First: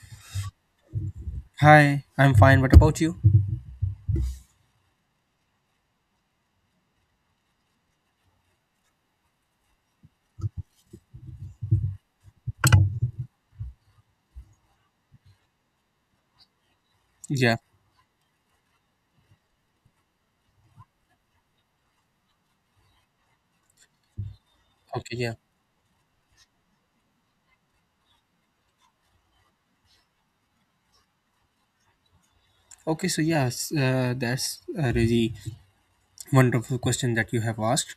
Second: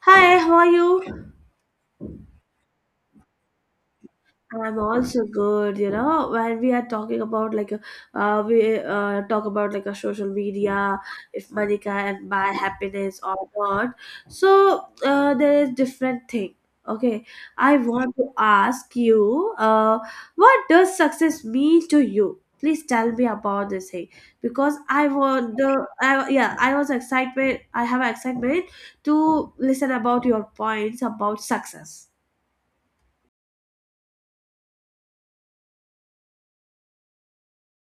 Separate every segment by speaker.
Speaker 1: Hi, how are you?
Speaker 2: Hi, I'm fine. What about you?
Speaker 1: I'm also good. You know, when we are talking about like, we talk about like a social media, if money can buy happiness or not. There is different thing. Okay,
Speaker 2: Yeah.
Speaker 1: I want to ask you, what does success mean to you? Please tell me about this thing because I
Speaker 2: Okay. Yeah.
Speaker 1: want the I, yeah I was excited. I have excitement to listen about your points about success.
Speaker 2: Okay. So yes, that's a really wonderful question that you have asked,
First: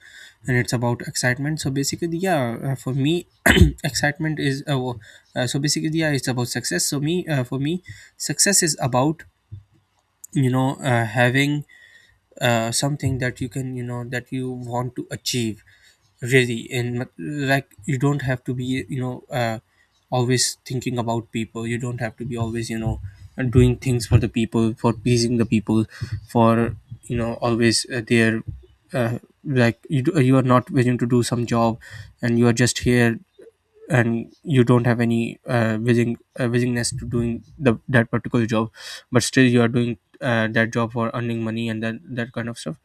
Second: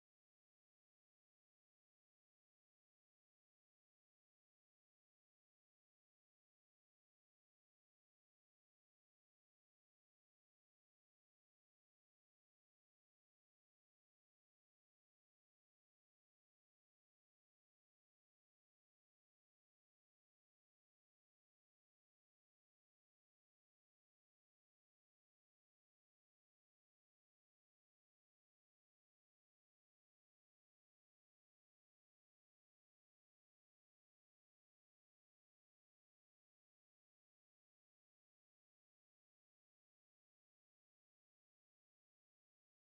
Speaker 2: and it's about excitement. So basically, yeah, for me, excitement is so basically, yeah, it's about success. So for me, success is about you know having something that you can that you want to achieve really, and like you don't have to be always thinking about people. You don't have to be always doing things for the people, for pleasing the people, for always their uh, you are not willing to do some job and you are just here, and you don't have any willingness to doing the that particular job, but still you are doing that job for earning money and that kind of stuff.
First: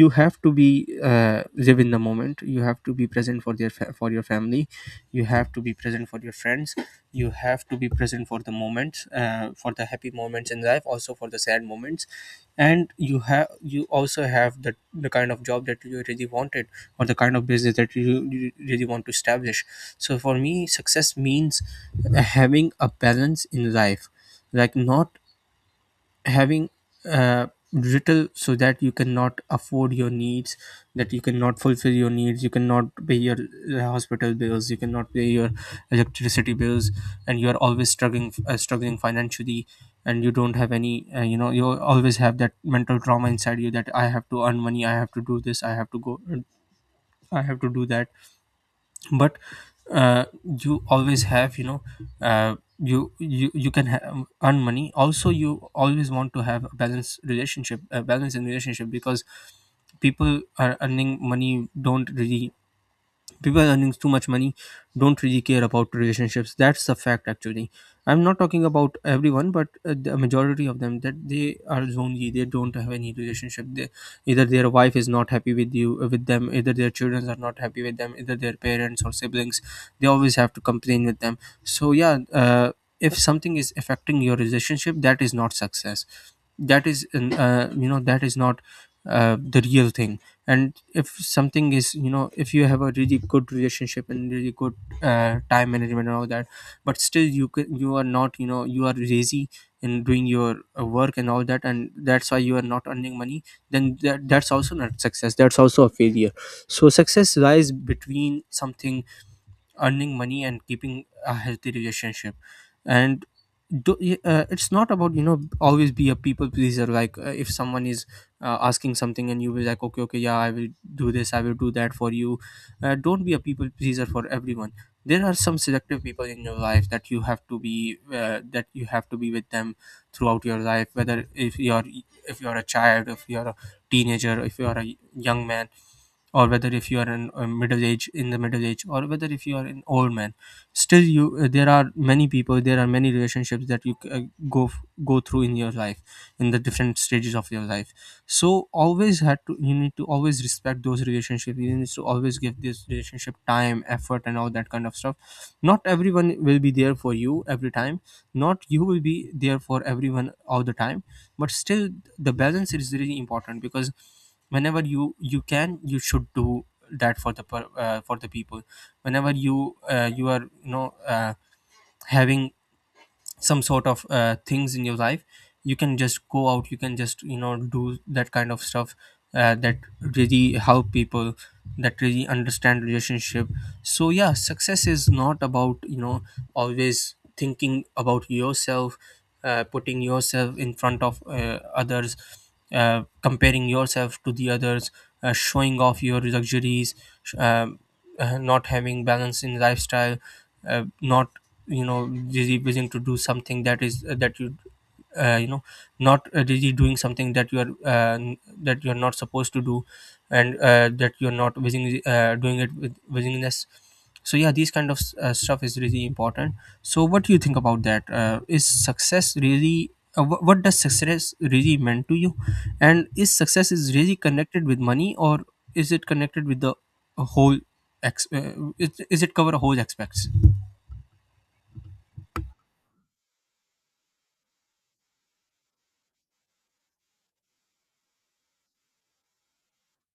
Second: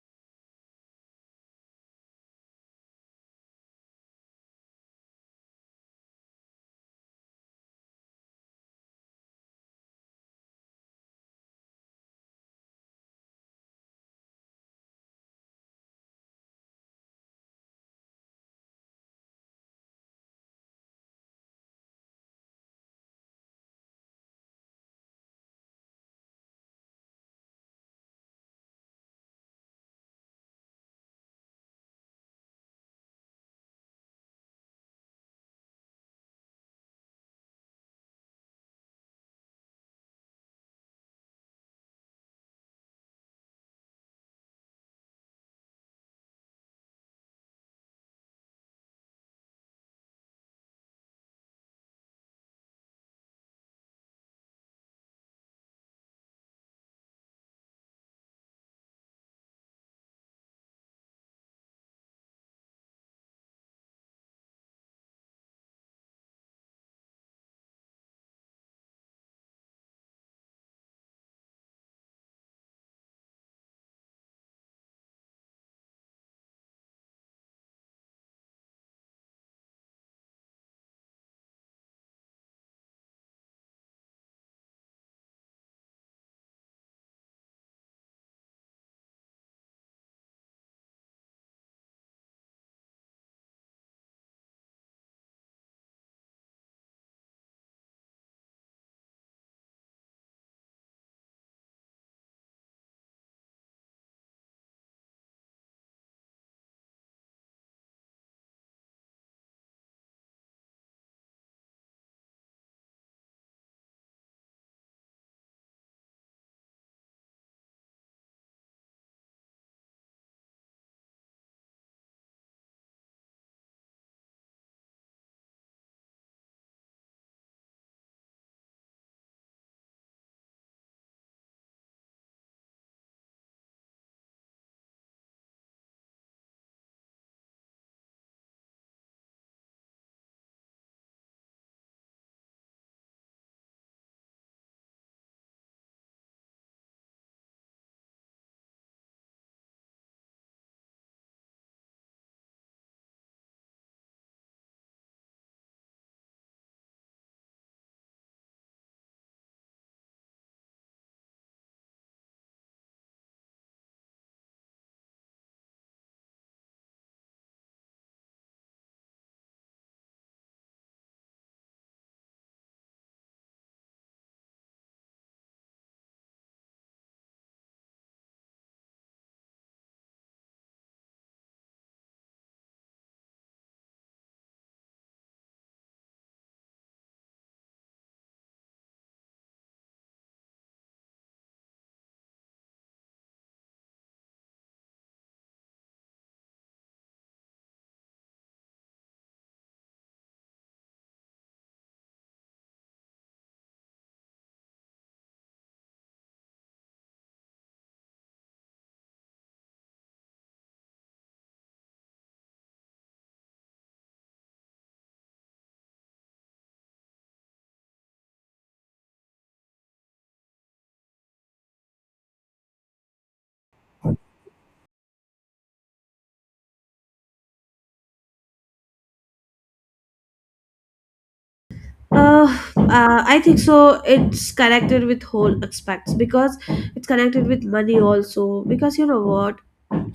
Speaker 2: You have to be live in the moment, you have to be present for for your family, you have to be present for your friends, you have to be present for the moments, for the happy moments in life, also for the sad moments. And you also have the kind of job that you really wanted, or the kind of business that you really want to establish. So for me success means having a balance in life, like not having uh, little so that you cannot afford your needs, that you cannot fulfill your needs, you cannot pay your hospital bills, you cannot pay your electricity bills, and you are always struggling financially. And you don't have any you always have that mental trauma inside you, that I have to earn money, I have to do this, I have to go, I have to do that. But uh, you always have you can earn money also. You always want to have a balanced relationship, a balance in relationship, because people are earning money don't really, people earning too much money don't really care about relationships. That's a fact actually. I'm not talking about everyone, but the majority of them, that they are lonely, they don't have any relationship. They either their wife is not happy with you with them, either their children are not happy with them, either their parents or siblings they always have to complain with them. So yeah, if something is affecting your relationship, that is not success. That is that is not the real thing. And if something is if you have a really good relationship and really good time management and all that, but still you are not, you know, you are lazy in doing your work and all that, and that's why you are not earning money, then that's also not success, that's also a failure. So success lies between something, earning money and keeping a healthy relationship. And it's not about, you know, always be a people pleaser. Like if someone is asking something and you will like, okay, okay, yeah, I will do this, I will do that for you. Don't be a people pleaser for everyone. There are some selective people in your life that you have to be that you have to be with them throughout your life, whether if you're a child, if you're a teenager, if you're a young man, or whether if you are in a middle age, or whether if you are an old man. Still you there are many people, there are many relationships that you go through in your life, in the different stages of your life. So always had to you need to always respect those relationships, you need to always give this relationship time, effort, and all that kind of stuff. Not everyone will be there for you every time, not you will be there for everyone all the time. But still, the balance is really important, because whenever you should do that for for the people. Whenever you are, having some sort of things in your life, you can just go out, you can just, you know, do that kind of stuff, that really help people, that really understand relationship. So yeah, success is not about, you know, always thinking about yourself, putting yourself in front of others, comparing yourself to the others, showing off your luxuries, sh- um, not having balance in lifestyle, not, you know, really willing to do something that is that you you know not really doing something that you are not supposed to do, and that you are not willingly doing it with willingness. So yeah, these kind of stuff is really important. So what do you think about that? Uh, is success really what does success really mean to you? And is success is really connected with money, or is it connected with the whole is it cover a whole aspects?
Speaker 1: Uh, I think so. It's connected with whole aspects because it's connected with money also. Because you know what?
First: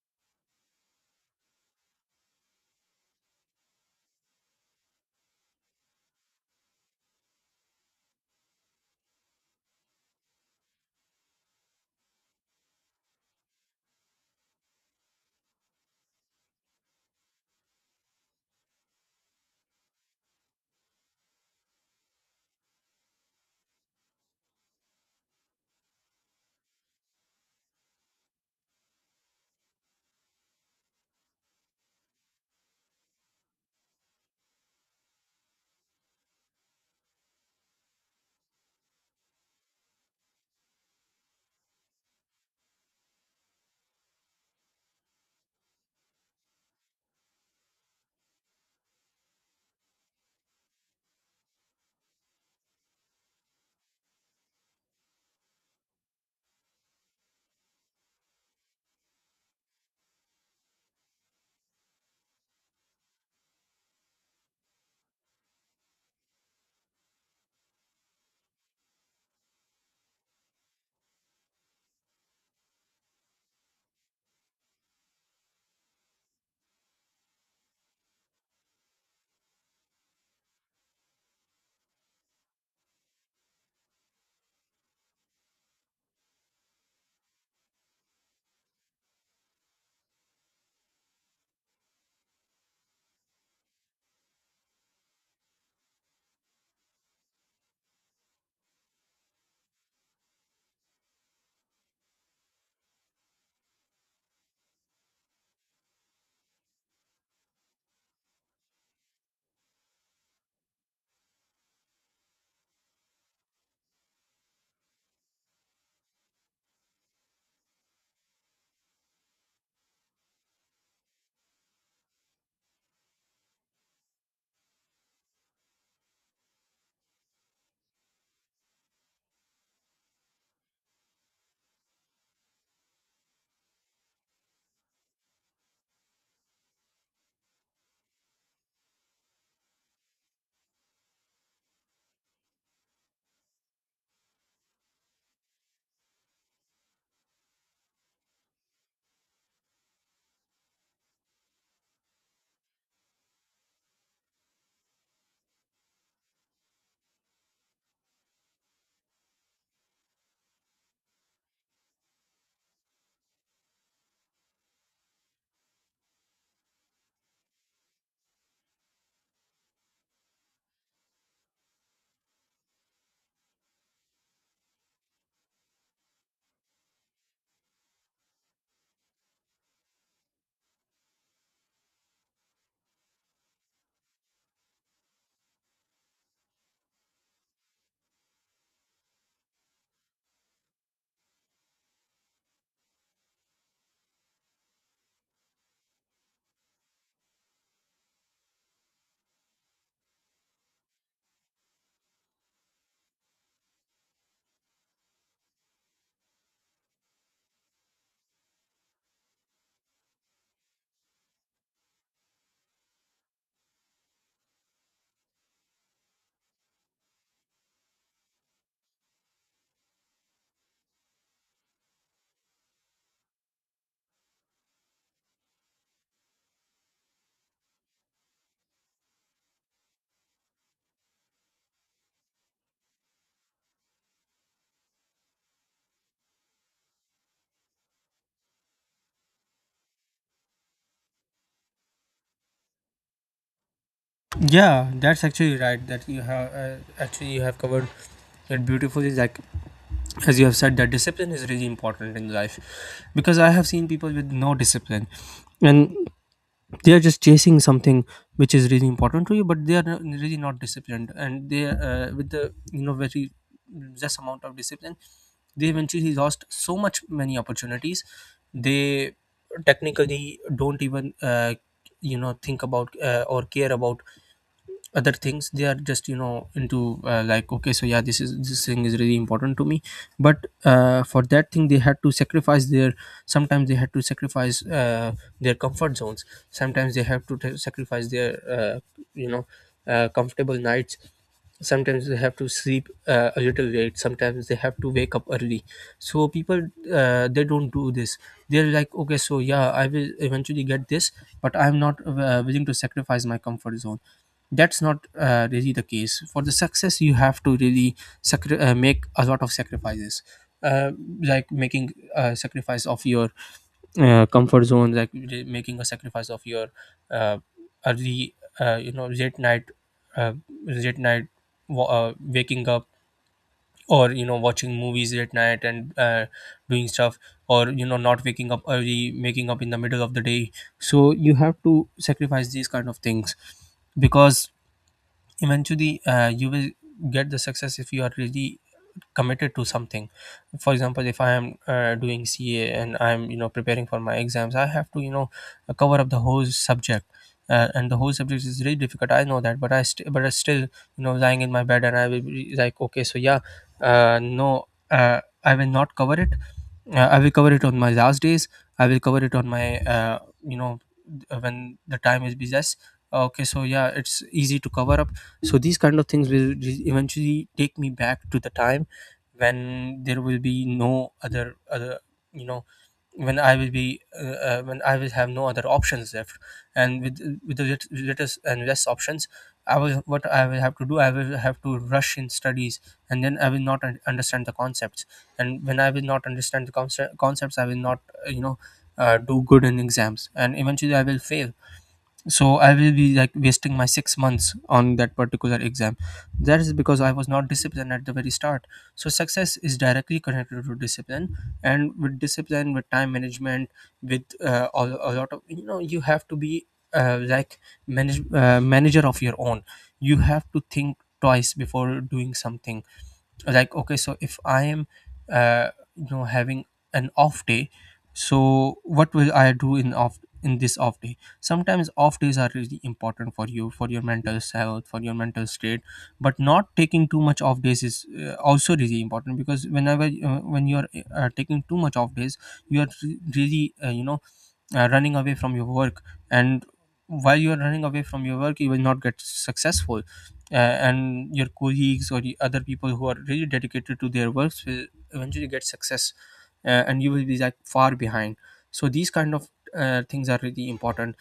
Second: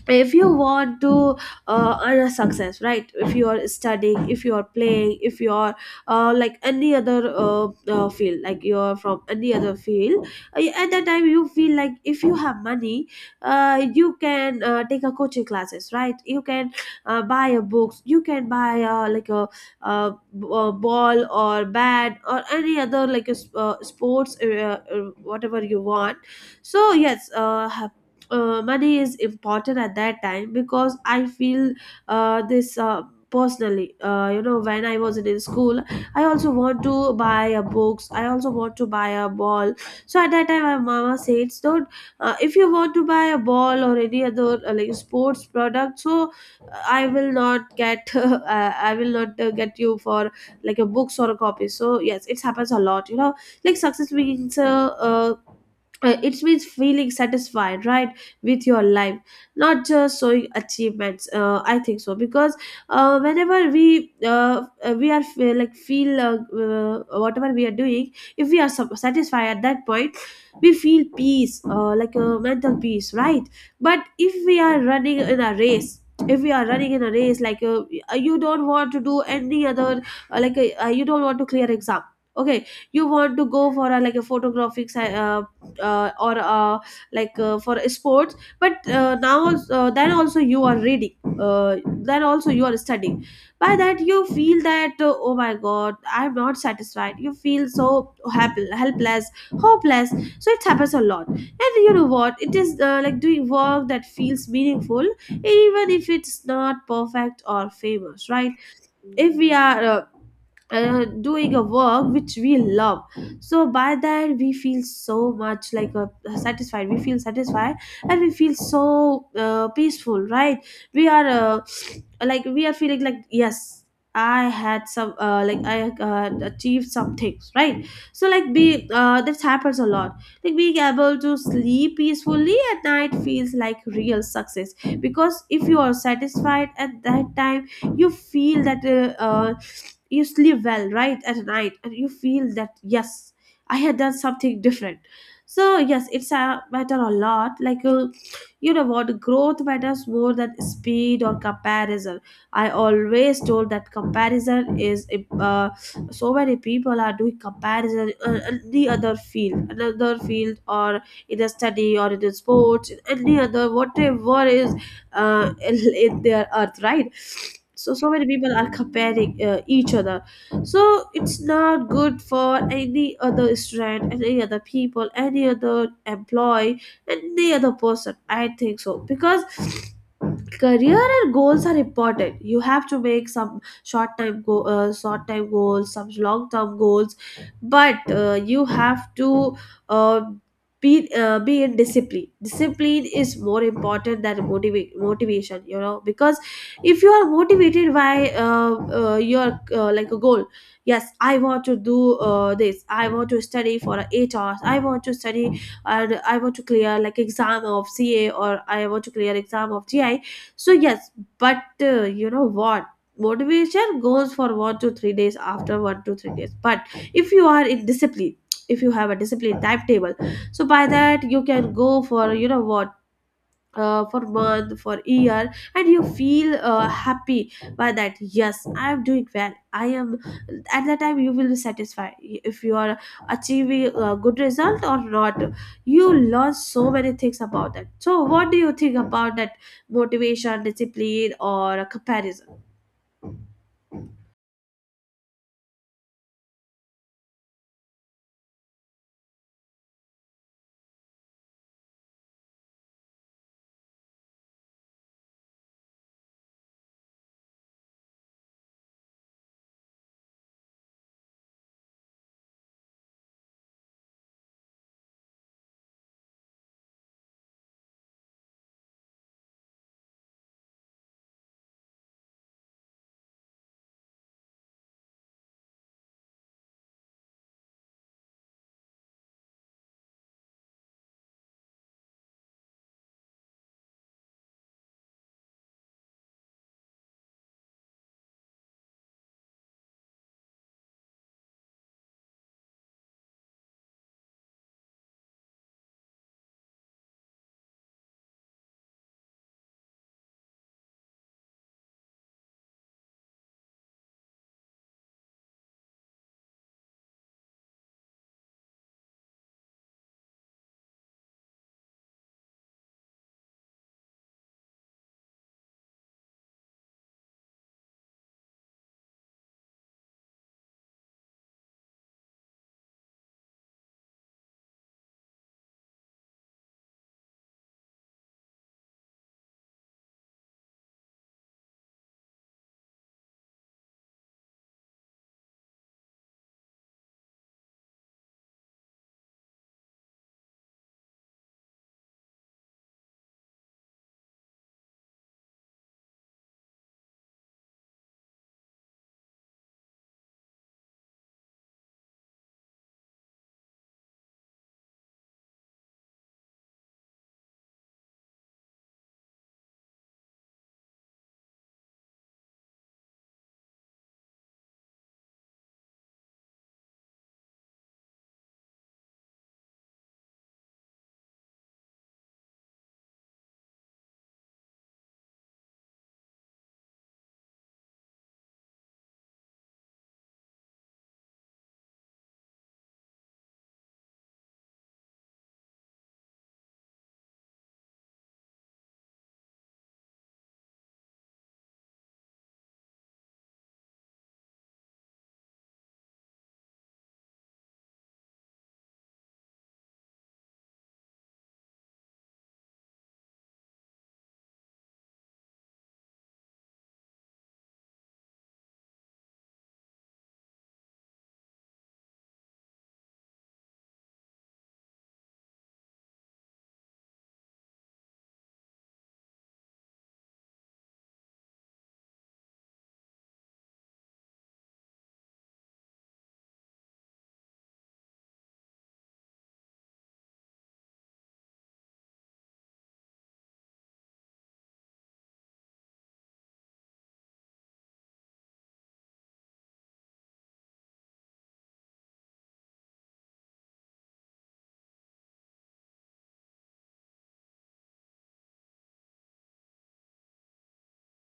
Speaker 1: If you want to earn a success, right? If you are studying, if you are playing, if you are like any other field, like you are from any other field, at that time you feel like if you have money, you can take a coaching classes, right? You can buy a books, you can buy like a, b- a ball or bat or any other like a sports whatever you want. so yes uh, money is important at that time because I feel this personally. You know, when I was in school, I also want to buy a books. I also want to buy a ball. So at that time, my mama said, "Don't if you want to buy a ball or any other like sports product, so I will not get I will not get you for like a books or a copy." So yes, it happens a lot. You know, like success means it means feeling satisfied, right? With your life, not just showing achievements. I think so because whenever uh, we are feel whatever we are doing, if we are satisfied at that point, we feel peace, like a mental peace, right? But if we are running in a race, if we are running in a race like, you don't want to do any other you don't want to clear exam. Okay, you want to go for a, like a photographic si- or like for sports. But now also, then also you are reading, uh, then also you are studying. By that you feel that, oh my god, I'm not satisfied. You feel so helpless, hopeless. So it happens a lot. And you know what it is? Like doing work that feels meaningful, even if it's not perfect or famous, right? If we are doing a work which we love, so by that we feel so much like a satisfied, and we feel so peaceful, right? we are Like we are feeling like, yes, I had some like I achieved some things, right? So like be that happens a lot, like being able to sleep peacefully at night feels like real success. Because if you are satisfied at that time, you feel that you sleep well, right? At night, and you feel that, yes, I had done something different. So yes, it's a matter a lot, like, you know what, growth matters more than speed or comparison. I always told that comparison is uh, so many people are doing comparison in the other field another field, or in a study, or in the sports, in any other whatever is uh, in, their earth, right? So so many people are comparing each other. So it's not good for any other student, any other people, any other employee, any other person, I think so. Because career and goals are important, you have to make some short time goals, some long term goals. But you have to uh, be in discipline. Discipline is more important than motivation, you know, because if you are motivated by your like a goal, yes, I want to do this, I want to study for 8 hours, I want to study and I want to clear like exam of ca or I want to clear exam of gi. So yes, but you know what, motivation goes for 1 to 3 days. After 1 to 3 days, but if you are in discipline, if you have a disciplined timetable, so by that you can go for, you know what, for month, for year, and you feel happy. By that, yes, I am doing well, I am, at that time you will be satisfied, if you are achieving a good result or not, you learn so many things about that. So what do you think about that, motivation, discipline, or comparison?
Speaker 2: Yeah, that's actually right. That you have actually you have covered it beautifully. Like as you have said, that discipline is really important in life, because I have seen people with no discipline, and they are just chasing something which is really important to you, but they are really not disciplined, and they with the, you know, very less amount of discipline, they eventually lost so much many opportunities. They technically don't even think about or care about other things. They are just, you know, into, like okay so yeah this thing is really important to me, but for that thing they had to sacrifice their sometimes they had to sacrifice their comfort zones, sometimes they have to sacrifice their you know comfortable nights, sometimes they have to sleep a little late, sometimes they have to wake up early. So people, they don't do this. They're like, okay so yeah, I will eventually get this, but I'm not willing to sacrifice my comfort zone. That's not really the case for the success. You have to really make a lot of sacrifices, uh, like making a sacrifice of your comfort zone, making a sacrifice of your uh, early uh, late night waking up, or, you know, watching movies late night and doing stuff, or, you know, not waking up early, waking up in the middle of the day. So you have to sacrifice these kind of things, because eventually you will get the success if you are really committed to something. For example, if I am doing CA and I'm, you know, preparing for my exams, I have to, you know, cover up the whole subject, and the whole subject is really difficult, I know that, but but I still, you know, lying in my bed and I will be like, okay so yeah, no, I will not cover it, I will cover it on my last days, I will cover it on my you know when the time is busiest. Okay so yeah, it's easy to cover up. So these kind of things will eventually take me back to the time when there will be no other, you know, when I will have no other options left. And with the latest and less options, I will what I will have to do, I will have to rush in studies, and then I will not understand the concepts. And when I will not understand the concepts, I will not uh, you know do good in exams, and eventually I will fail. So I will be like wasting my 6 months on that particular exam, that is because I was not disciplined at the very start. So success is directly connected to discipline, and with discipline, with time management, with a lot of, you know, you have to be like manager of your own. You have to think twice before doing something, like okay, so if I am uh, having an off day, so what will I do in this off day? Sometimes off days are really important for you, for your mental health, for your mental state, but not taking too much off days is also really important, because when you're taking too much Off days, you are re- really you know running away from your work. And while you are running away from your work, you will not get successful, and your colleagues or the other people who are really dedicated to their works will eventually get success. And you will be like far behind. So these kind of things are really important.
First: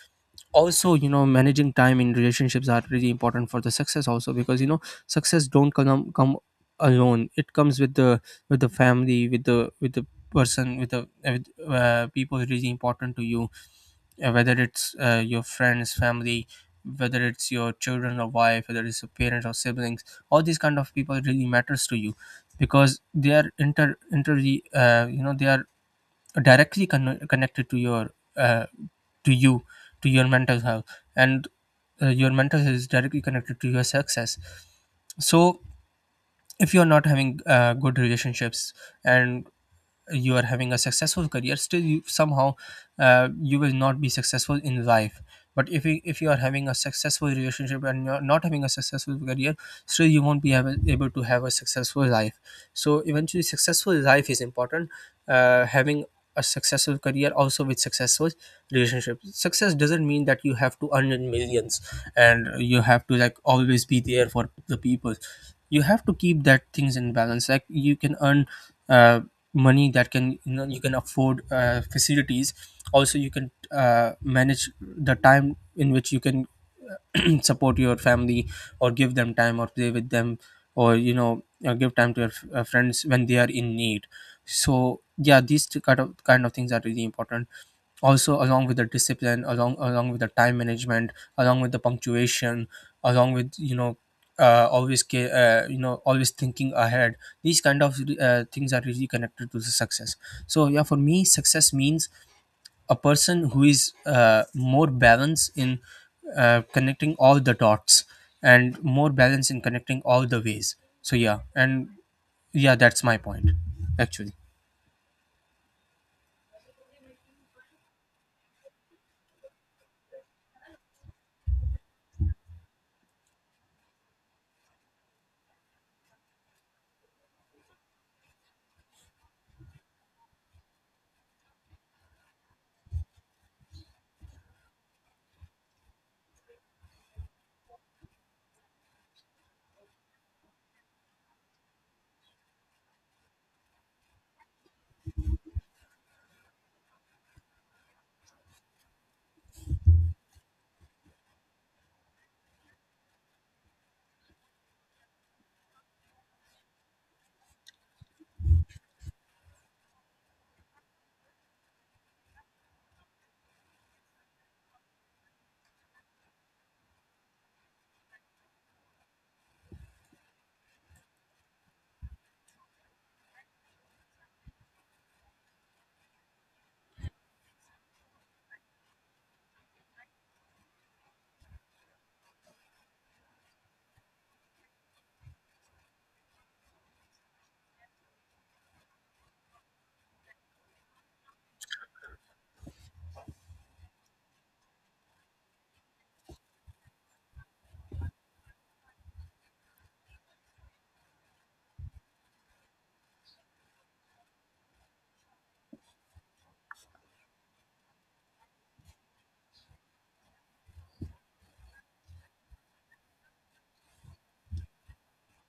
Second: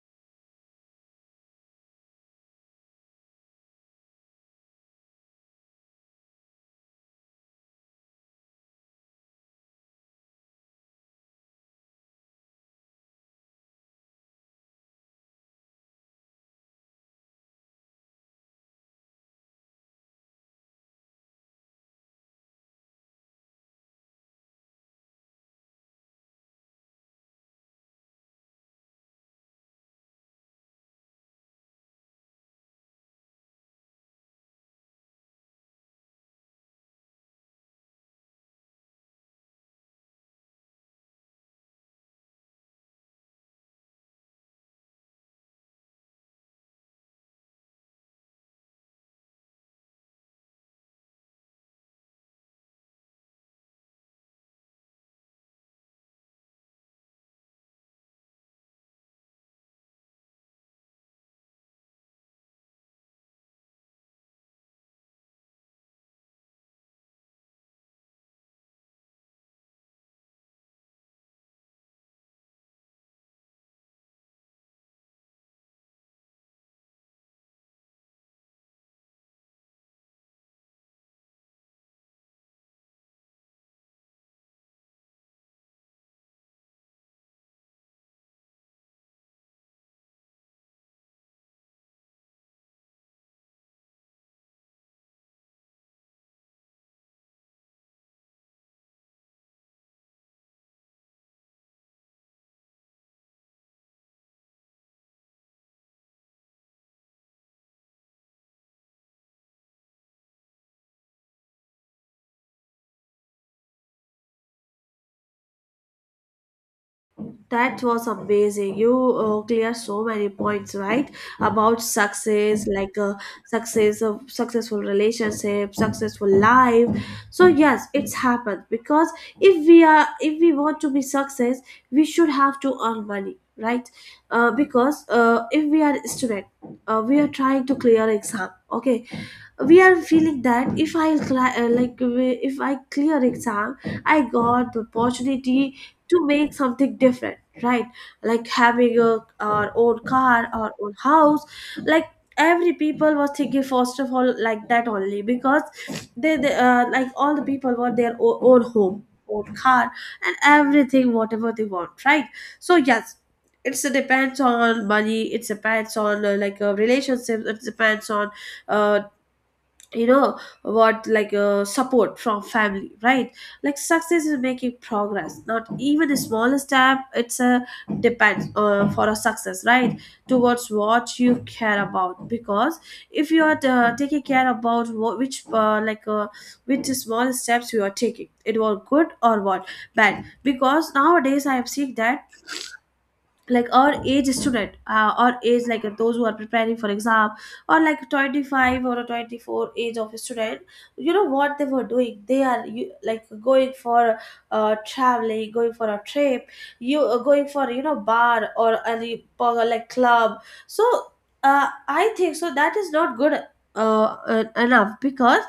Speaker 2: Also, you know, managing time in relationships are really important for the success also, because you know success don't come alone. It comes with the family, with the person, with the people really important to you. Uh, whether it's your friends, family, whether it's your children or wife, whether it's your parents or siblings, all these kind of people really matters to you. Because they are inter inter you know they are directly connected to your uh, to you, to your mental health. And your mental health is directly connected to your success. So if you're not having good relationships, and you are having a successful career, still you, somehow, you will not be successful in life. But if if you are having a successful relationship and you're not having a successful career, still you won't able to have a successful life. So eventually successful life is important, having a successful career also with successful relationship. Success doesn't mean that you have to earn in millions and you have to like always be there for the people. You have to keep that things in balance. Like, you can earn uh, money that can, you know, you can afford facilities. Also you can manage the time in which you can support your family, or give them time, or play with them, or you know give time to your friends when they are in need. So yeah, these two kind of things are really important. Also along with the discipline, along with the time management, along with the punctuation, along with, you know, always you know, always thinking ahead. These kind of things are really connected to the success. So yeah, for me success means a person who is more balanced in connecting all the dots, and more balanced in connecting all the ways. So yeah. And yeah, that's my point, actually.
Speaker 1: That was amazing. You clear so many points, right? About success, like, success of successful relationship, successful life. So yes, it's happened because if we want to be success, we should have to earn money, right? Because if we are student, we are trying to clear exam. Okay, we are feeling that if I cli- like we- if I clear exam, I got the opportunity to make something different, right? Like having a our own car, our own house. Like every people was thinking first of all like that only, because they like all the people were their own, own home, own car, and everything whatever they want, right? So yes, it's, it depends on money, it depends on relationships, it depends on uh, you know what, like support from family, right? Like success is making progress, not even a small step, it's a depends for a success, right? Towards what you care about, because if you are taking care about what, which like which small steps you are taking, it was good or what bad. Because nowadays I am seeing that, like or age student, or age, like those who are preparing for exam, or like 25 or a 24 age of a student, you know what they were doing? Like going for traveling, going for a trip, you going for, you know, bar or any or like club. So I think so that is not good enough, because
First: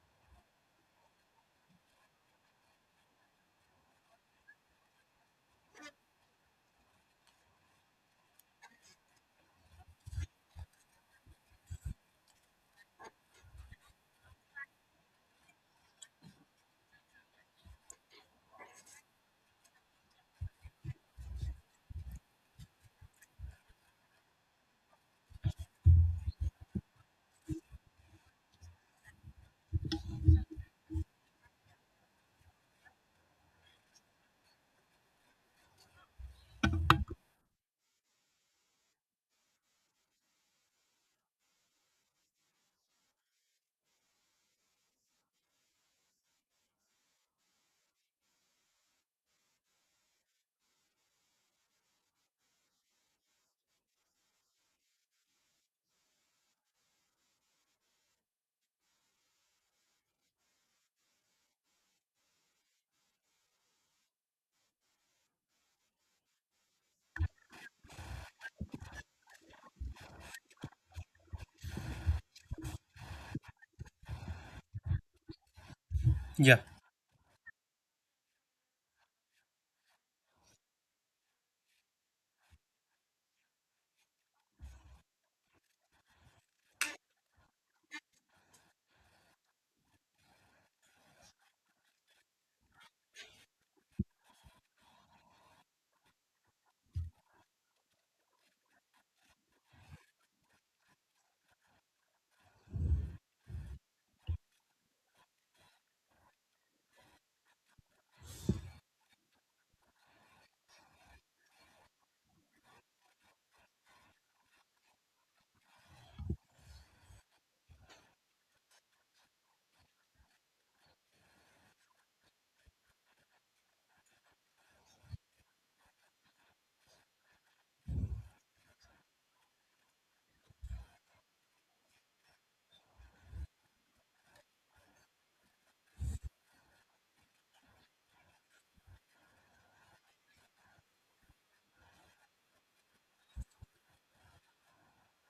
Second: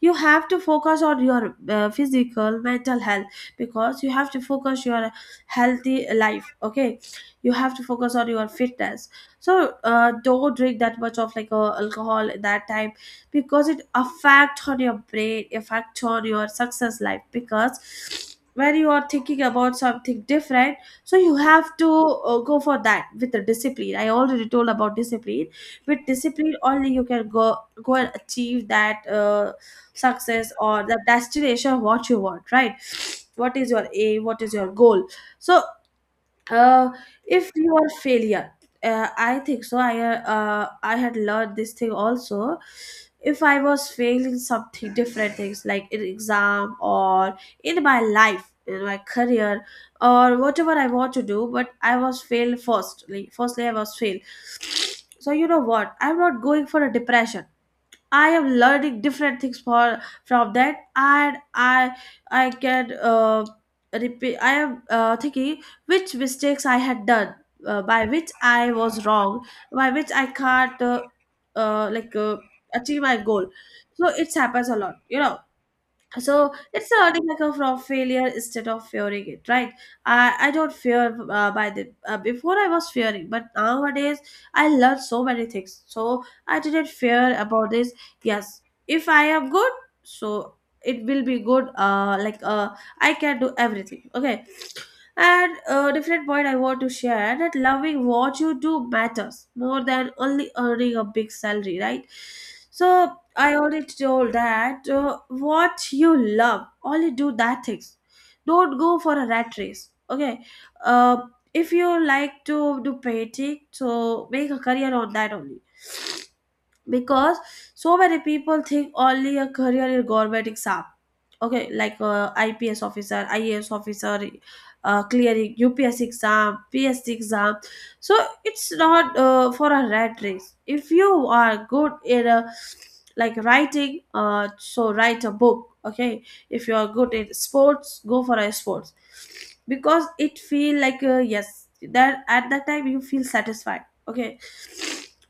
Speaker 1: you have to focus on your physical mental health, because you have to focus your healthy life. Okay, you have to focus on your fitness. So don't drink that much of like alcohol at that time, because it affect on your brain, affect on your success life. Because when you are thinking about something different, so you have to go for that with the discipline. I already told about discipline. With discipline only you can go and achieve that, success or the destination what you want, right? What is your aim, what is your goal? So uh if you are failure, I think so, I had learned this thing also. If I was failing something different things, like in exam, or in my life, in my career, or whatever I want to do, but I was failed. Firstly I was failed, so you know what, I'm not going for a depression. I am learning different things for, from that. And I can repeat. I am thinking which mistakes I had done, by which I was wrong, by which I can't uh, like uh, achieve my goal. So it happens a lot, you know. So
Speaker 2: Yeah.
Speaker 1: it's a like of failure instead of fearing it, right? I don't fear by the before I was fearing, but nowadays I learned so many things, so I didn't fear about this. Yes, if I am good, so it will be good, I can do everything. Okay. And a different point I want to share that loving what you do matters more than only earning a big salary, right? So I already told that, what you love, only do that things. Don't go for a rat race. Okay. Uh, if you like to do painting, so make a career on that only because so many people think only a career in government exam. Okay, like IPS officer, IAS officer, clearing UPS exam, PSC exam. So it's not for a rat race. If you are good in a like writing, so write a book. Okay, if you are good in sports, go for a sports because it feel like yes, that at that time you feel satisfied. Okay,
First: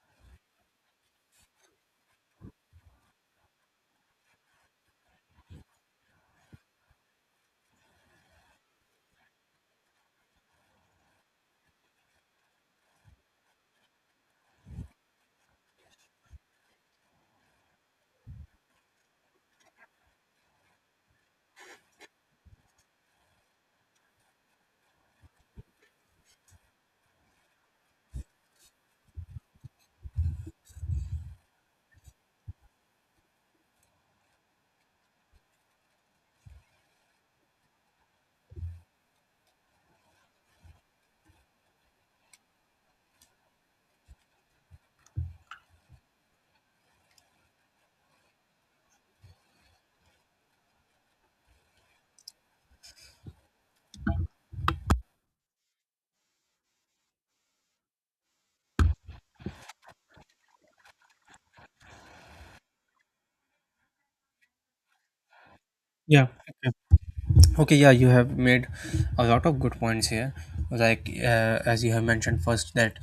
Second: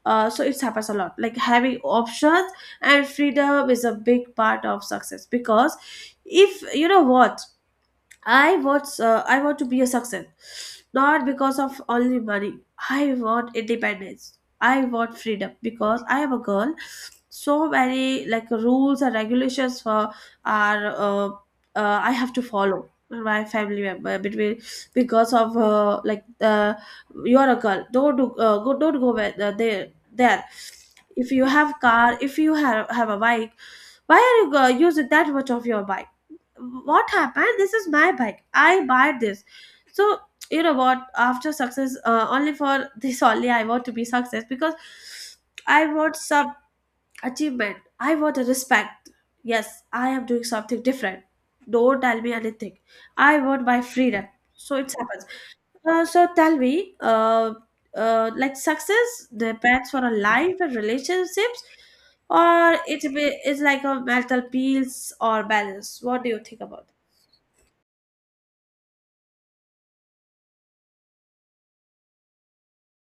Speaker 1: so it happens a lot, like having options and freedom is a big part of success because if you know what I want. I want to be a success, not because of only money. I want independence. I want freedom because I am a girl. So many like rules and regulations for are I have to follow my family member between because of like you are a girl. Don't do, go, don't go where, there. If you have car, if you have a bike, why are you using that much of your bike? What happened? This is my bike, I buy this. So you know what? After success, only for this only I want to be success because I want some achievement, I want a respect. Yes, I am doing something different. Don't tell me anything. I want my freedom. So it happens. So tell me, like success depends for a life and relationships, or it be, is like a mental peace or balance? What
Speaker 2: Yeah.
Speaker 1: do you think about?
Speaker 2: Okay, yeah, you have made a lot of good points here. Like as you have mentioned first, that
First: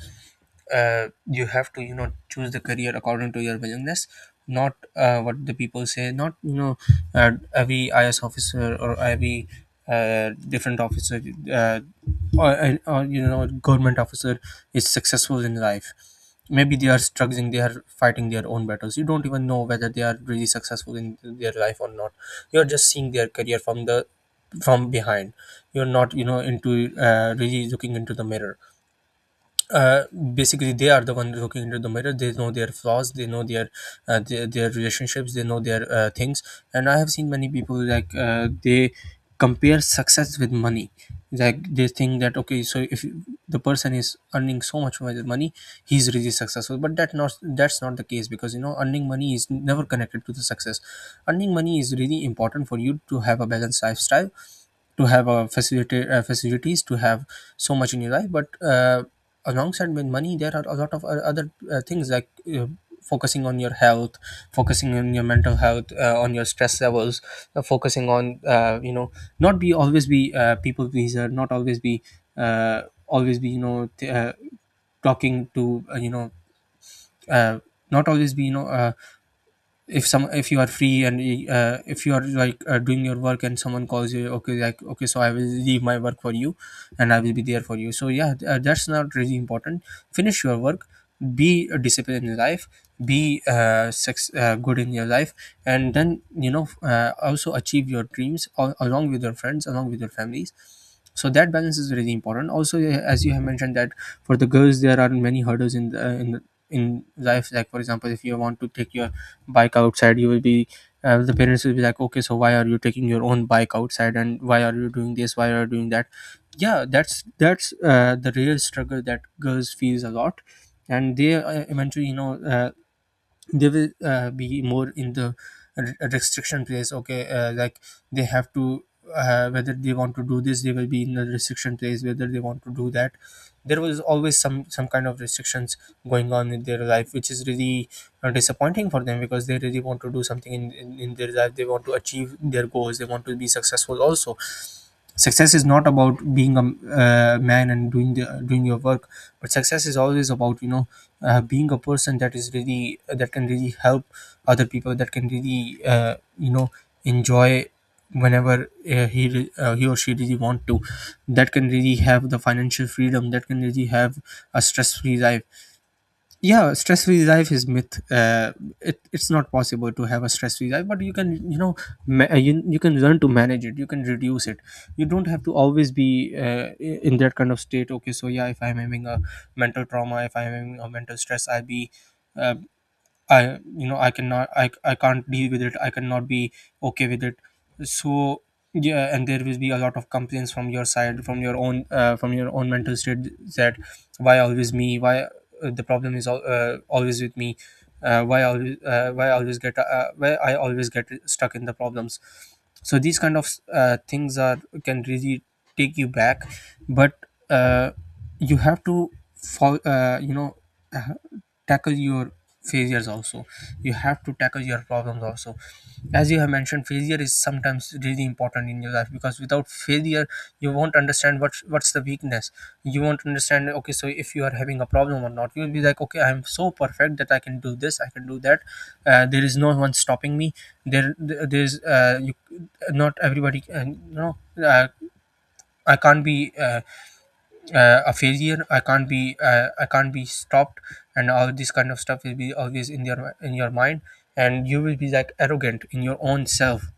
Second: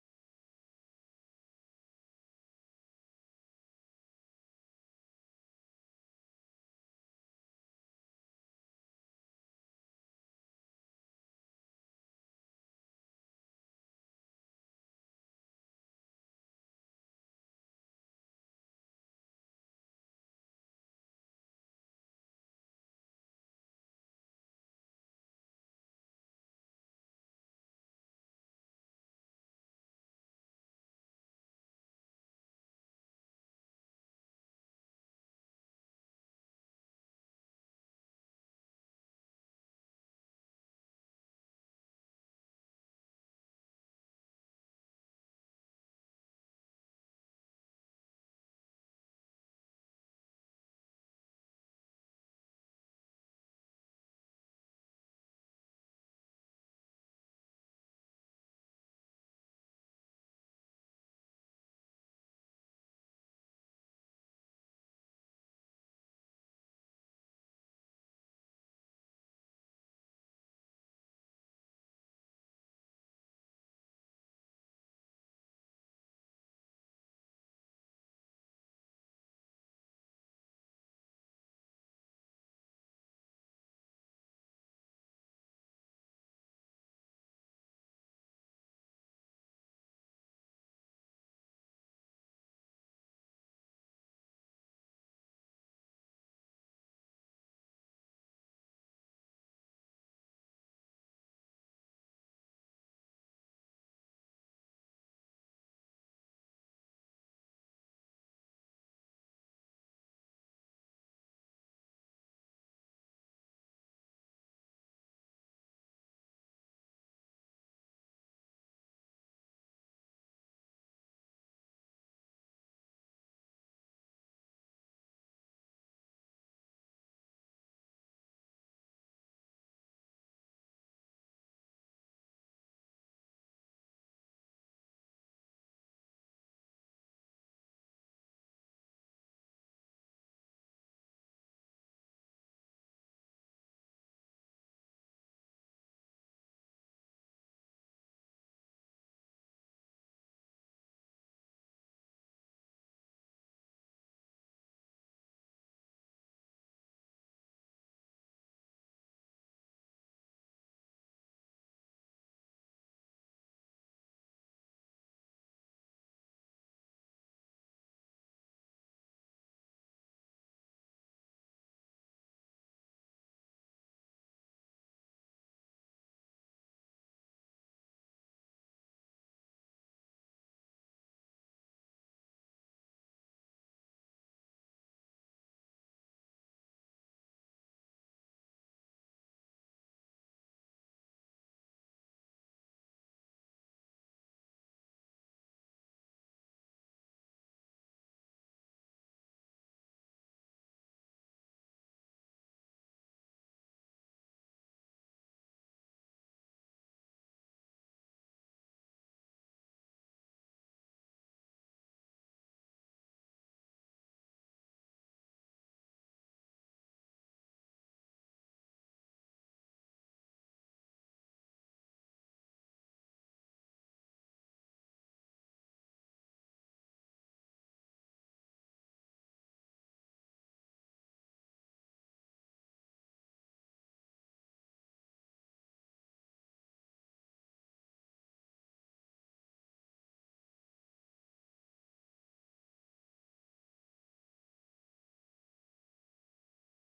Speaker 2: you have to, you know, choose the career according to your willingness, not what the people say, not, you know, every IAS officer or every different officer, uh, or, you know, government officer is successful in life. Maybe they are struggling, they are fighting their own battles. You don't even know whether they are really successful in their life or not. You're just seeing their career from the from behind. You're not, you know, into really looking into the mirror. Uh, basically they are the one looking into the mirror. They know their flaws, they know their their relationships, they know their things. And I have seen many people like they compare success with money. Like they think that, okay, so if the person is earning so much money, he's really successful. But that not, that's not the case, because you know earning money is never connected to the success. Earning money is really important for you to have a balanced lifestyle, to have a facility, facilities, to have so much in your life. But alongside with money there are a lot of other things, like uh, focusing on your health, focusing on your mental health, on your stress levels, focusing on you know, not be always be people pleaser, not always be uh, always be, you know, talking to you know, uh, not always be, you know, if some, if you are free and if you are like doing your work, and someone calls you, okay like, okay so I will leave my work for you and I will be there for you. So yeah, that's not really important. Finish your work, be disciplined in your life, be good in your life, and then, you know, also achieve your dreams along with your friends, along with your families. So that balance is really important. Also as you have mentioned, that for the girls there are many hurdles in in life. Like, for example, if you want to take your bike outside, you will be the parents will be like, okay so why are you taking your own bike outside, and why are you doing this, why are you doing that. Yeah, that's the real struggle that girls feels a lot. And they eventually, you know, they will be more in the restriction place. Okay, like they have to whether they want to do this, they will be in the restriction place, whether they want to do that. There was always some kind of restrictions going on in their life, which is really disappointing for them, because they really want to do something in their life. They want to achieve their goals, they want to be successful also. Success is not about being a man and doing the doing your work. But success is always about, you know, being a person that is really that can really help other people, that can really you know, enjoy whenever he or she really want to, that can really have the financial freedom, that can really have a stress free life. Yeah, stress-free life is myth. It's not possible to have a stress-free life, but you can, you know, you can learn to manage it, you can reduce it. You don't have to always be in that kind of state. Okay, so yeah, if I'm having a mental trauma, if I'm having a mental stress, I'll be uh, I can't deal with it, I cannot be okay with it. So yeah, and there will be a lot of complaints from your side, from your own mental state, that why always me, why the problem is always with me. Why I always get stuck in the problems? So these kind of things are, can really take you back. But uh, you have to fall you know, tackle your failures also, you have to tackle your problems also. As you have mentioned, failure is sometimes really important in your life, because without failure you won't understand what's the weakness. You won't understand, okay so if you are having a problem or not. You'll be like, okay, I'm so perfect that I can do this, I can do that, there is no one stopping me. There- there's you Not everybody, you know, uh, I can't be a failure, I can't be I can't be stopped. And all this kind of stuff will be always in your mind, and you will be like arrogant in your own self.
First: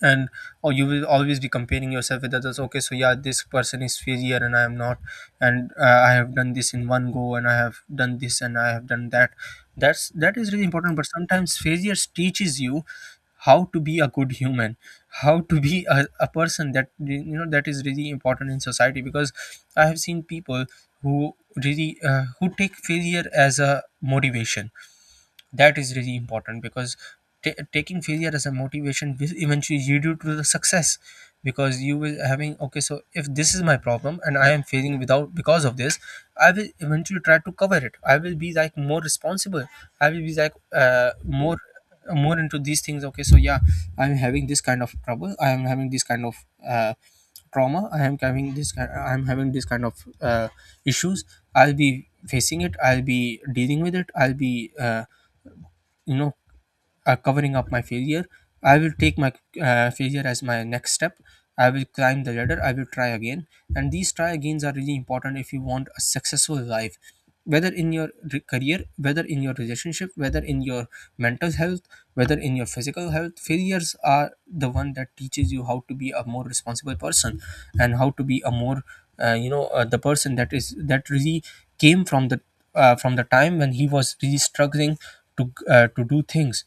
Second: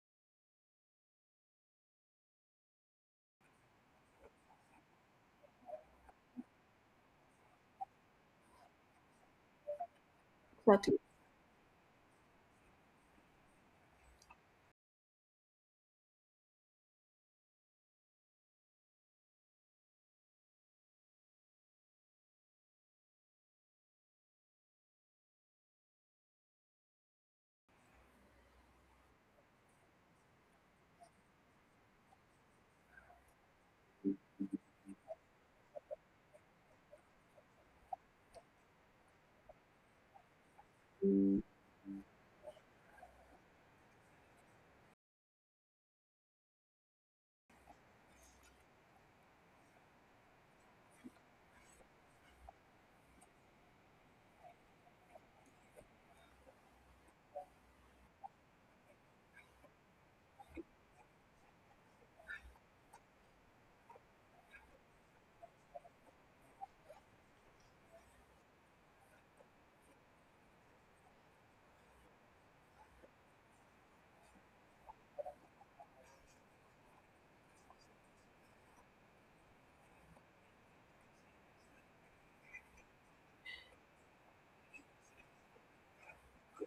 Speaker 2: And or you will always be comparing yourself with others. Okay, so yeah, this person is failure and I am not, and I have done this in one go, and I have done this, and I have done that. That is really important.
Speaker 1: Exactly,
Speaker 2: But sometimes failure teaches you how to be a good human, how to be a person that, you know, that is really important in society. Because I have seen people who really who take failure as a motivation. That is really important, because ta taking failure as a motivation will eventually lead you to the success. Because you will having, okay so if this is my problem and I am failing without, because of this, I will eventually try to cover it. I will be like more responsible, I will be like uh, more more into these things. Okay, so yeah, I'm having this kind of trouble, I am having this kind of uh, trauma, I am having I am having this kind of uh, issues. I'll be facing it, I'll be dealing with it, I'll be uh, you know covering up my failure. I will take my failure as my next step. I will climb the ladder, I will try again. And these try agains are really important if you want a successful life. Whether in your career, whether in your relationship, whether in your mental health, whether in your physical health, failures are the one that teaches you how to be a more responsible person, and how to be a more the person that is that really came from the time when he was really struggling to do things.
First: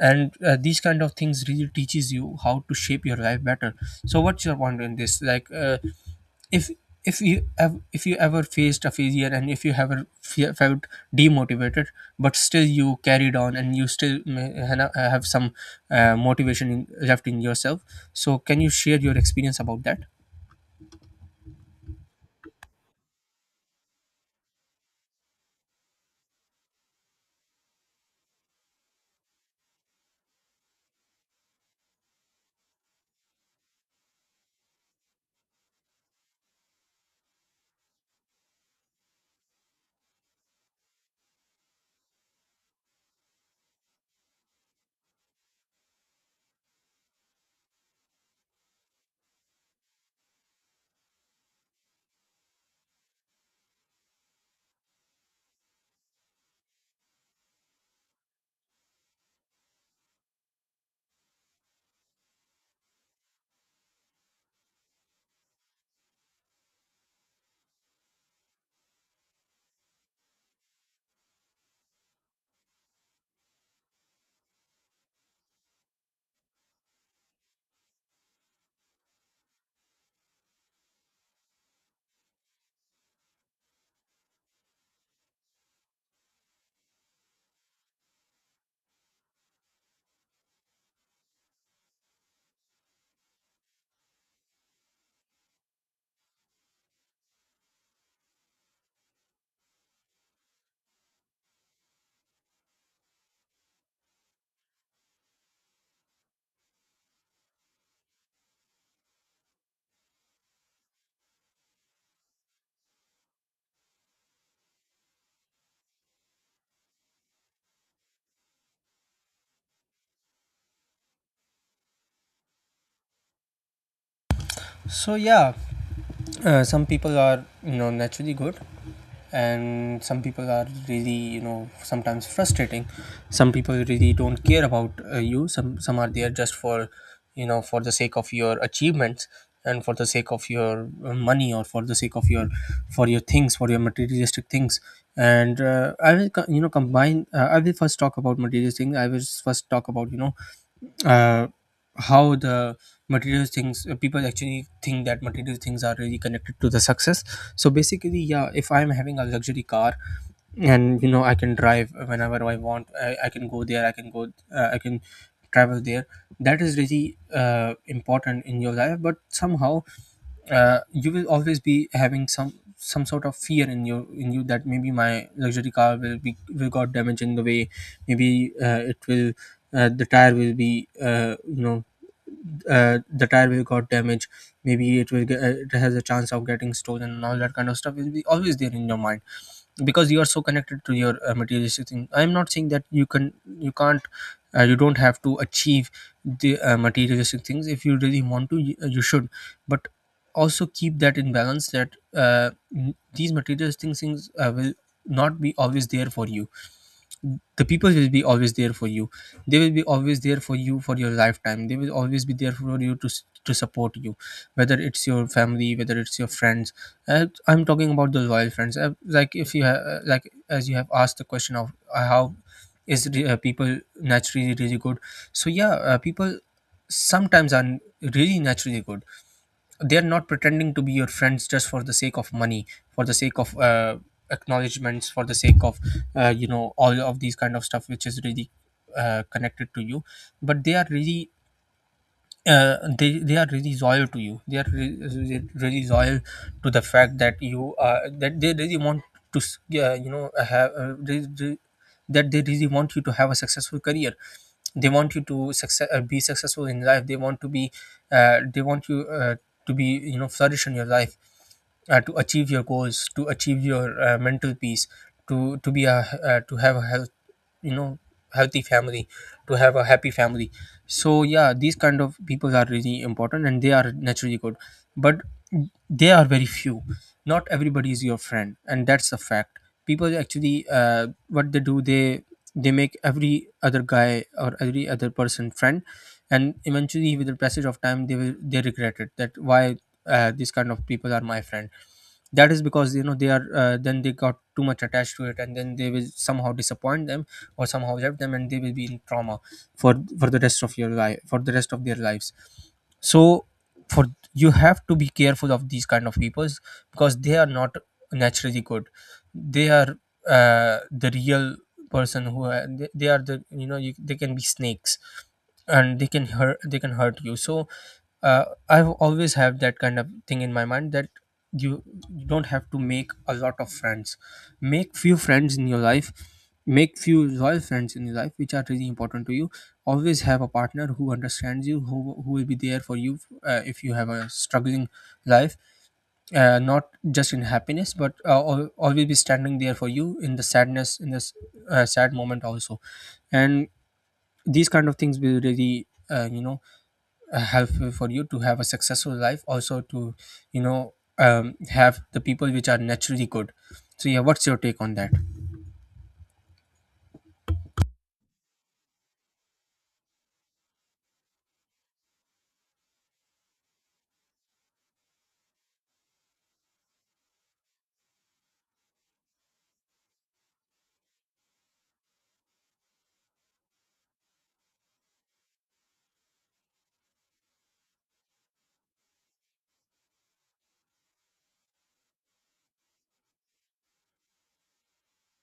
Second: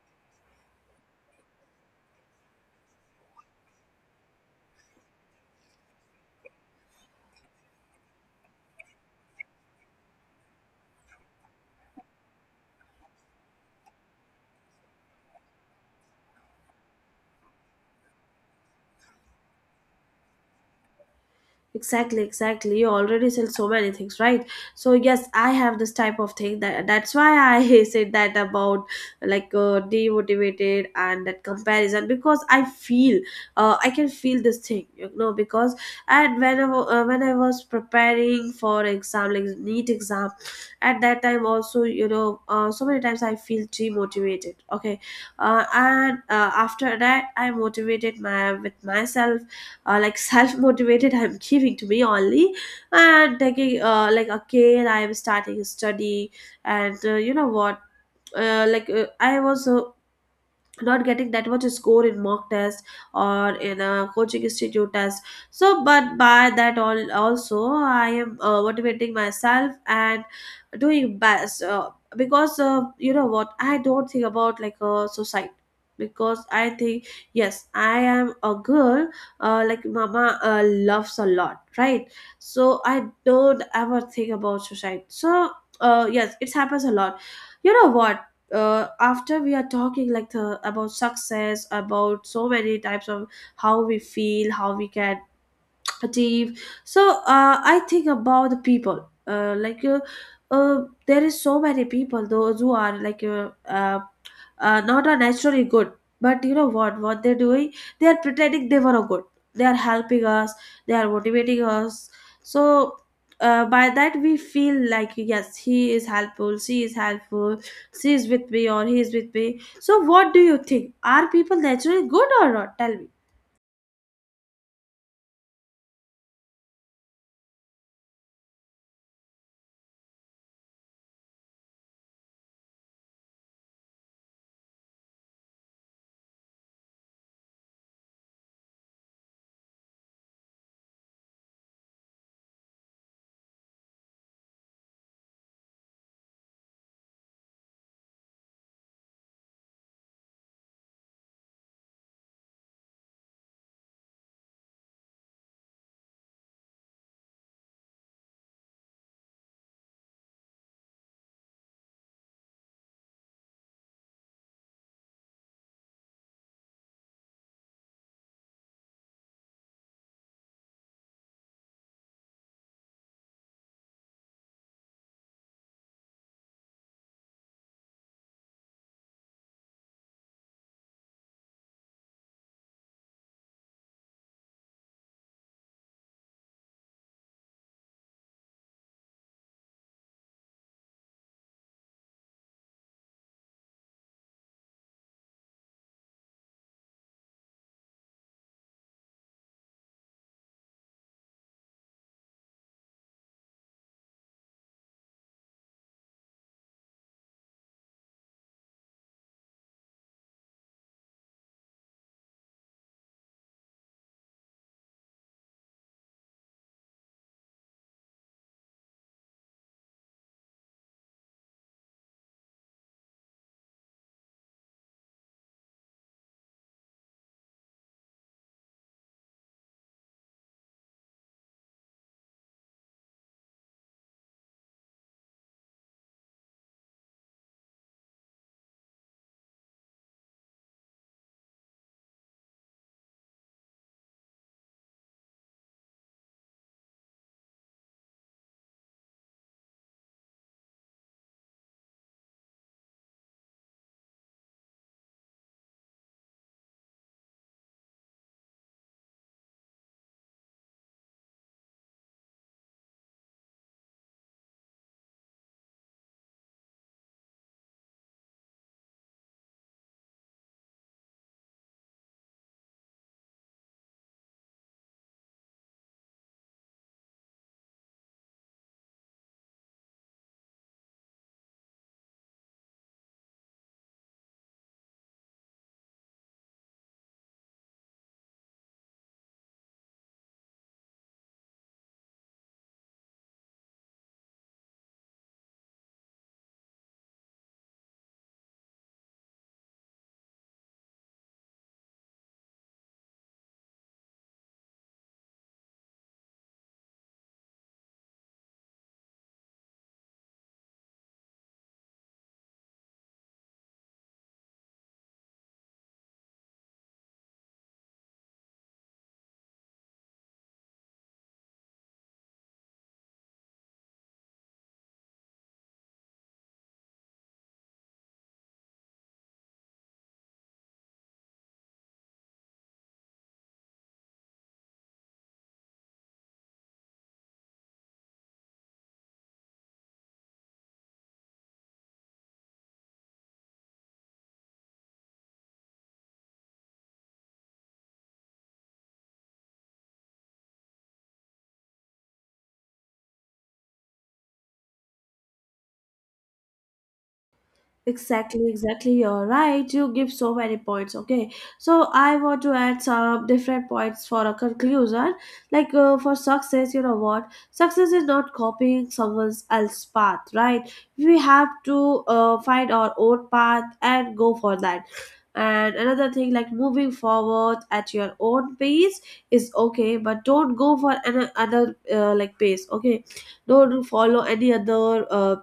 Speaker 2: And these kind of things really teaches you how to shape your life better. So what's your point in this, like, if if you ever faced a failure, and if you ever felt demotivated but still you carried on, and you still may have some motivation in, left in yourself, so can you share your experience about that?
Speaker 1: exactly, exactly. You already sell so many things, right? So yes, I have this type of thing. That's why I said that about like demotivated and that comparison because I feel, I can feel this thing, you know. Because and whenever when I was preparing for exam, like neat exam, at that time also, you know, so many times I feel demotivated. Okay, and after that, I motivated my with myself, like self-motivated, I'm giving to me only and taking, like again I am starting study. And you know what, like I was not getting that much score in mock test or in a coaching institute test. So but by that all also I am motivating myself and doing best. Because you know what, I don't think about like a society because I think yes, I am a girl. Like mama loves a lot, right? So I don't ever think about society. So yes, it happens a lot. You know what, after we are talking like the, about success, about so many types of how we feel, how we can achieve. So I think about the people, there is so many people those who are like not are naturally good. But you know what they're doing? They are pretending they were a good, they are helping us, they are motivating us. So by that we feel like yes, he is helpful, she is helpful, she is with me or he is with me. So what do you think, are people naturally good or not? Tell me.
Speaker 2: So yeah, some people are, you know, naturally good, and some people are really, you know, sometimes frustrating. Some people really don't care about you. Some are there just for, you know, for the sake of your achievements, and for the sake of your money, or for the sake of your, for your things, for your materialistic things. And I will you know, combine, I will first talk about materialistic things. I will first talk about, you know, uh, how the material things, people actually think that material things are really connected to the success. So basically, yeah, if I'm having a luxury car, and you know, I can drive whenever I want, I can go there, I can go, I can travel there. That is really important in your life, but somehow, you will always be having some sort of fear in you, in you, that maybe my luxury car will be, will got damaged in the way. Maybe it will, the tire will be, you know, the tire will got damaged. Maybe it will get, it has a chance of getting stolen, and all that kind of stuff will be always there in your mind, because you are so connected to your materialistic thing. I am not saying that you can, you can't, you don't have to achieve the materialistic things. If you really want to, you should, but also keep that in balance that, these materialistic things will not be always there for you. The people will be always there for you. They will be always there for you for your lifetime. They will always be there for you to to support you, whether it's your family, whether it's your friends. I'm talking about the loyal friends. Like, if you like, as you have asked the question of how is people naturally really good. So yeah, people sometimes are really naturally good. They're not pretending to be your friends just for the sake of money, for the sake of acknowledgments, for the sake of you know, all of these kind of stuff which is really connected to you, but they are really they are really loyal to you. They are really loyal to the fact that you are, that they really want to yeah, you know, have, that they really want you to have a successful career. They want you to success, be successful in life. They want to be they want you to be, you know, flourish in your life, to achieve your goals, to achieve your mental peace, to be a to have a health, you know, healthy family, to have a happy family. So yeah, these kind of people are really important and they are naturally good, but they are very few. Not everybody is your friend, and that's a fact. People actually, what they do, they make every other guy or every other person friend, and eventually, with the passage of time, they will, they regret it, that why these kind of people are my friend. That is because, you know, they are, then they got too much attached to it, and then they will somehow disappoint them or somehow hurt them, and they will be in trauma for the rest of your life, for the rest of their lives. So, for, you have to be careful of these kind of people, because they are not naturally good. They are the real person who are, they are the, you know, they can be snakes, and they can hurt, they can hurt you. So I've always have that kind of thing in my mind, that you, you don't have to make a lot of friends. Make few friends in your life. Make few loyal friends in your life which are really important to you. Always have a partner who understands you, who will be there for you. If you have a struggling life, not just in happiness, but always be standing there for you in the sadness, in this sad moment also. And these kind of things will really you know, helpful for you to have a successful life, also to, you know, have the people which are naturally good. So yeah, what's your take on that?
Speaker 1: Exactly, exactly. You're right. You give so many points. Okay. So I want to add some different points for a conclusion. Like for success, you know what? Success is not copying someone else's path, right? We have to find our own path and go for that. And another thing, like moving forward at your own pace is okay, but don't go for another like pace. Okay, don't follow any other,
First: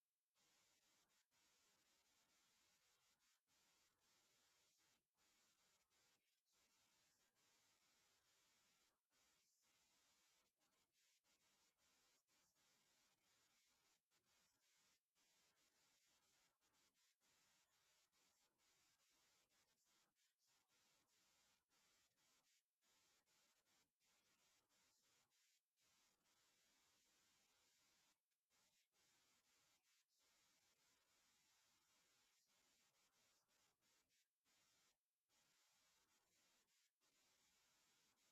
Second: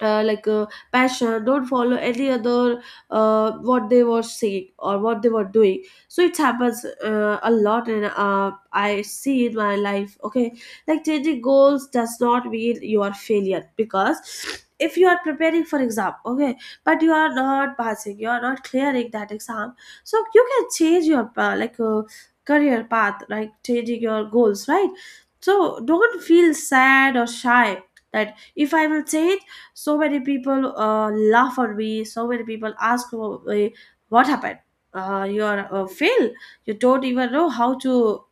Speaker 1: uh, like uh, passion. Don't follow any other what they were saying or what they were doing. So it happens a lot, and I see in my life. Okay, like changing goals does not mean you are failure, because if you are preparing for exam, okay, but you are not passing, you are not clearing that exam, so you can change your, career path, like changing your goals, right? So don't feel sad or shy that if I will change, so many people laugh at me, so many people ask, what happened, you are fail, you don't even know how to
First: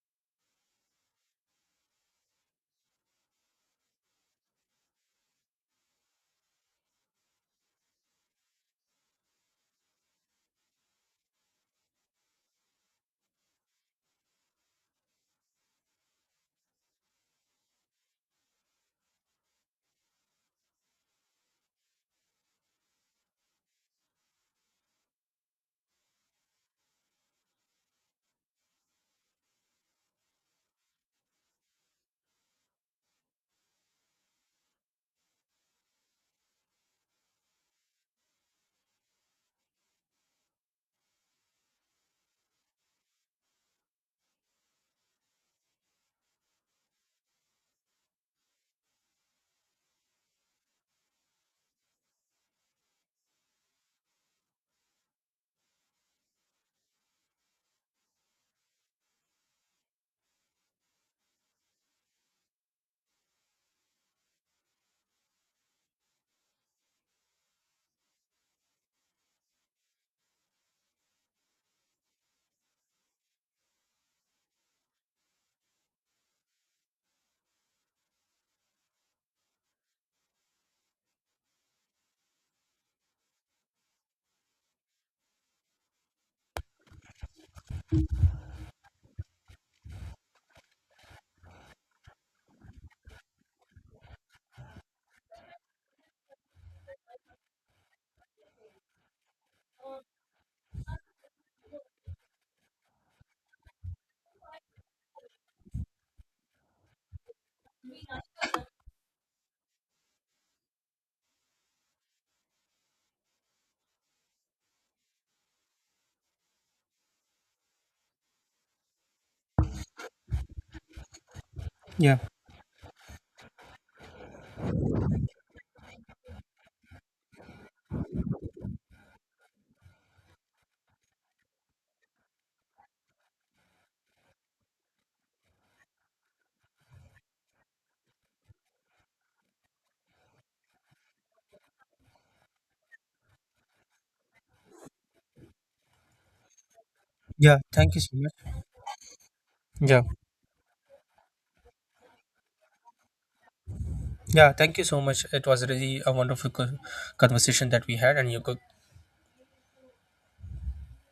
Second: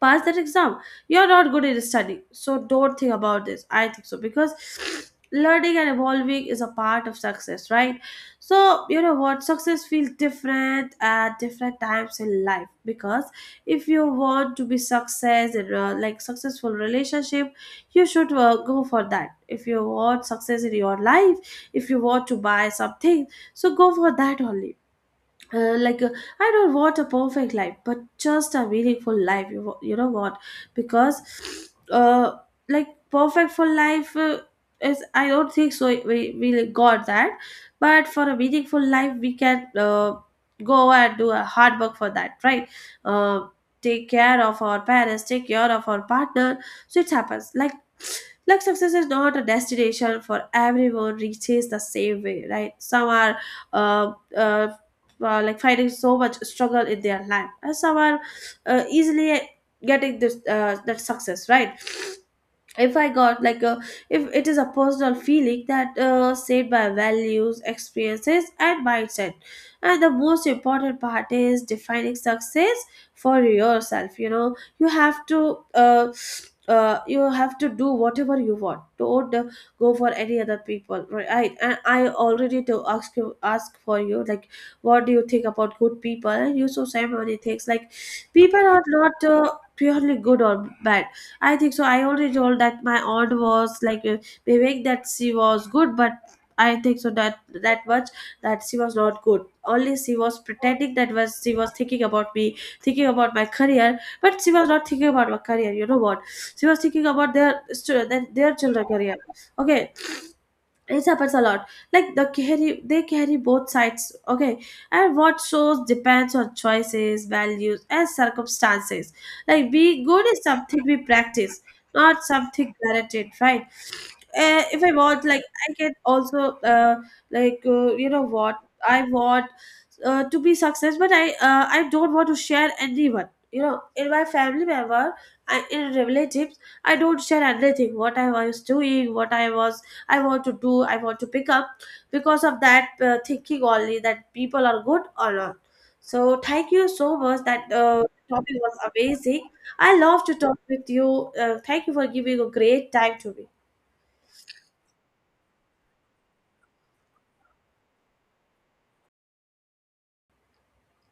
Speaker 1: pass that exam, you're not good at study. So don't think about this, I think so, because learning and evolving is a part of success, right? So you know what, success feels different at different times in life, because if you want to be success in like successful relationship, you should go for that. If you want success in your life, if you want to buy something, so go for that only. uh, like uh, I don't want a perfect life, but just a meaningful life. You know what? Because, uh, like perfect for life is, I don't think so we really got that, but for a meaningful life, we can go and do a hard work for that, right? Uh, Take care of our parents, take care of our partner. So it happens. Like success is not a destination for everyone reaches the same way, right? Some are. Uh, uh, like fighting so much struggle in their life, and some are easily getting this that success, right? If I got like a, if it is a personal feeling that shaped by values, experiences and mindset, and the most important part is defining success for yourself. You know, you have to do whatever you want. Don't go for any other people, right? And I already to ask you, ask for you, like, what do you think about good people? And you so say many things. Like, people are not purely good or bad, I think so. I already told that my aunt was like Vivek, that she was good, but I think so that that much that she was not good. Only she was pretending, that was she was thinking about me, thinking about my career, but she was not thinking about my career. You know what? She was thinking about their children career. Okay, it happens a lot. Like the carry, they carry both sides. Okay, and what shows depends on choices, values and circumstances. Like be good is something we practice,
Speaker 2: Yeah.
Speaker 1: not something guaranteed, right? If I watch, like, I can also, you know what, I want to be success, but I don't want to share anyone. You know, in my family member, I, in relatives, I don't share anything. What I was doing, what I was, I want to do, I want to pick up, because of that thinking only that people are good or not. So thank you so much.
Speaker 2: Yeah,
Speaker 1: That
Speaker 2: thank you so much.
Speaker 1: topic was amazing. I
Speaker 2: Yeah.
Speaker 1: love to talk with you. Thank you for giving a great time to me.
Speaker 2: Yeah, thank you so much. It was really a wonderful conversation that we had, and you could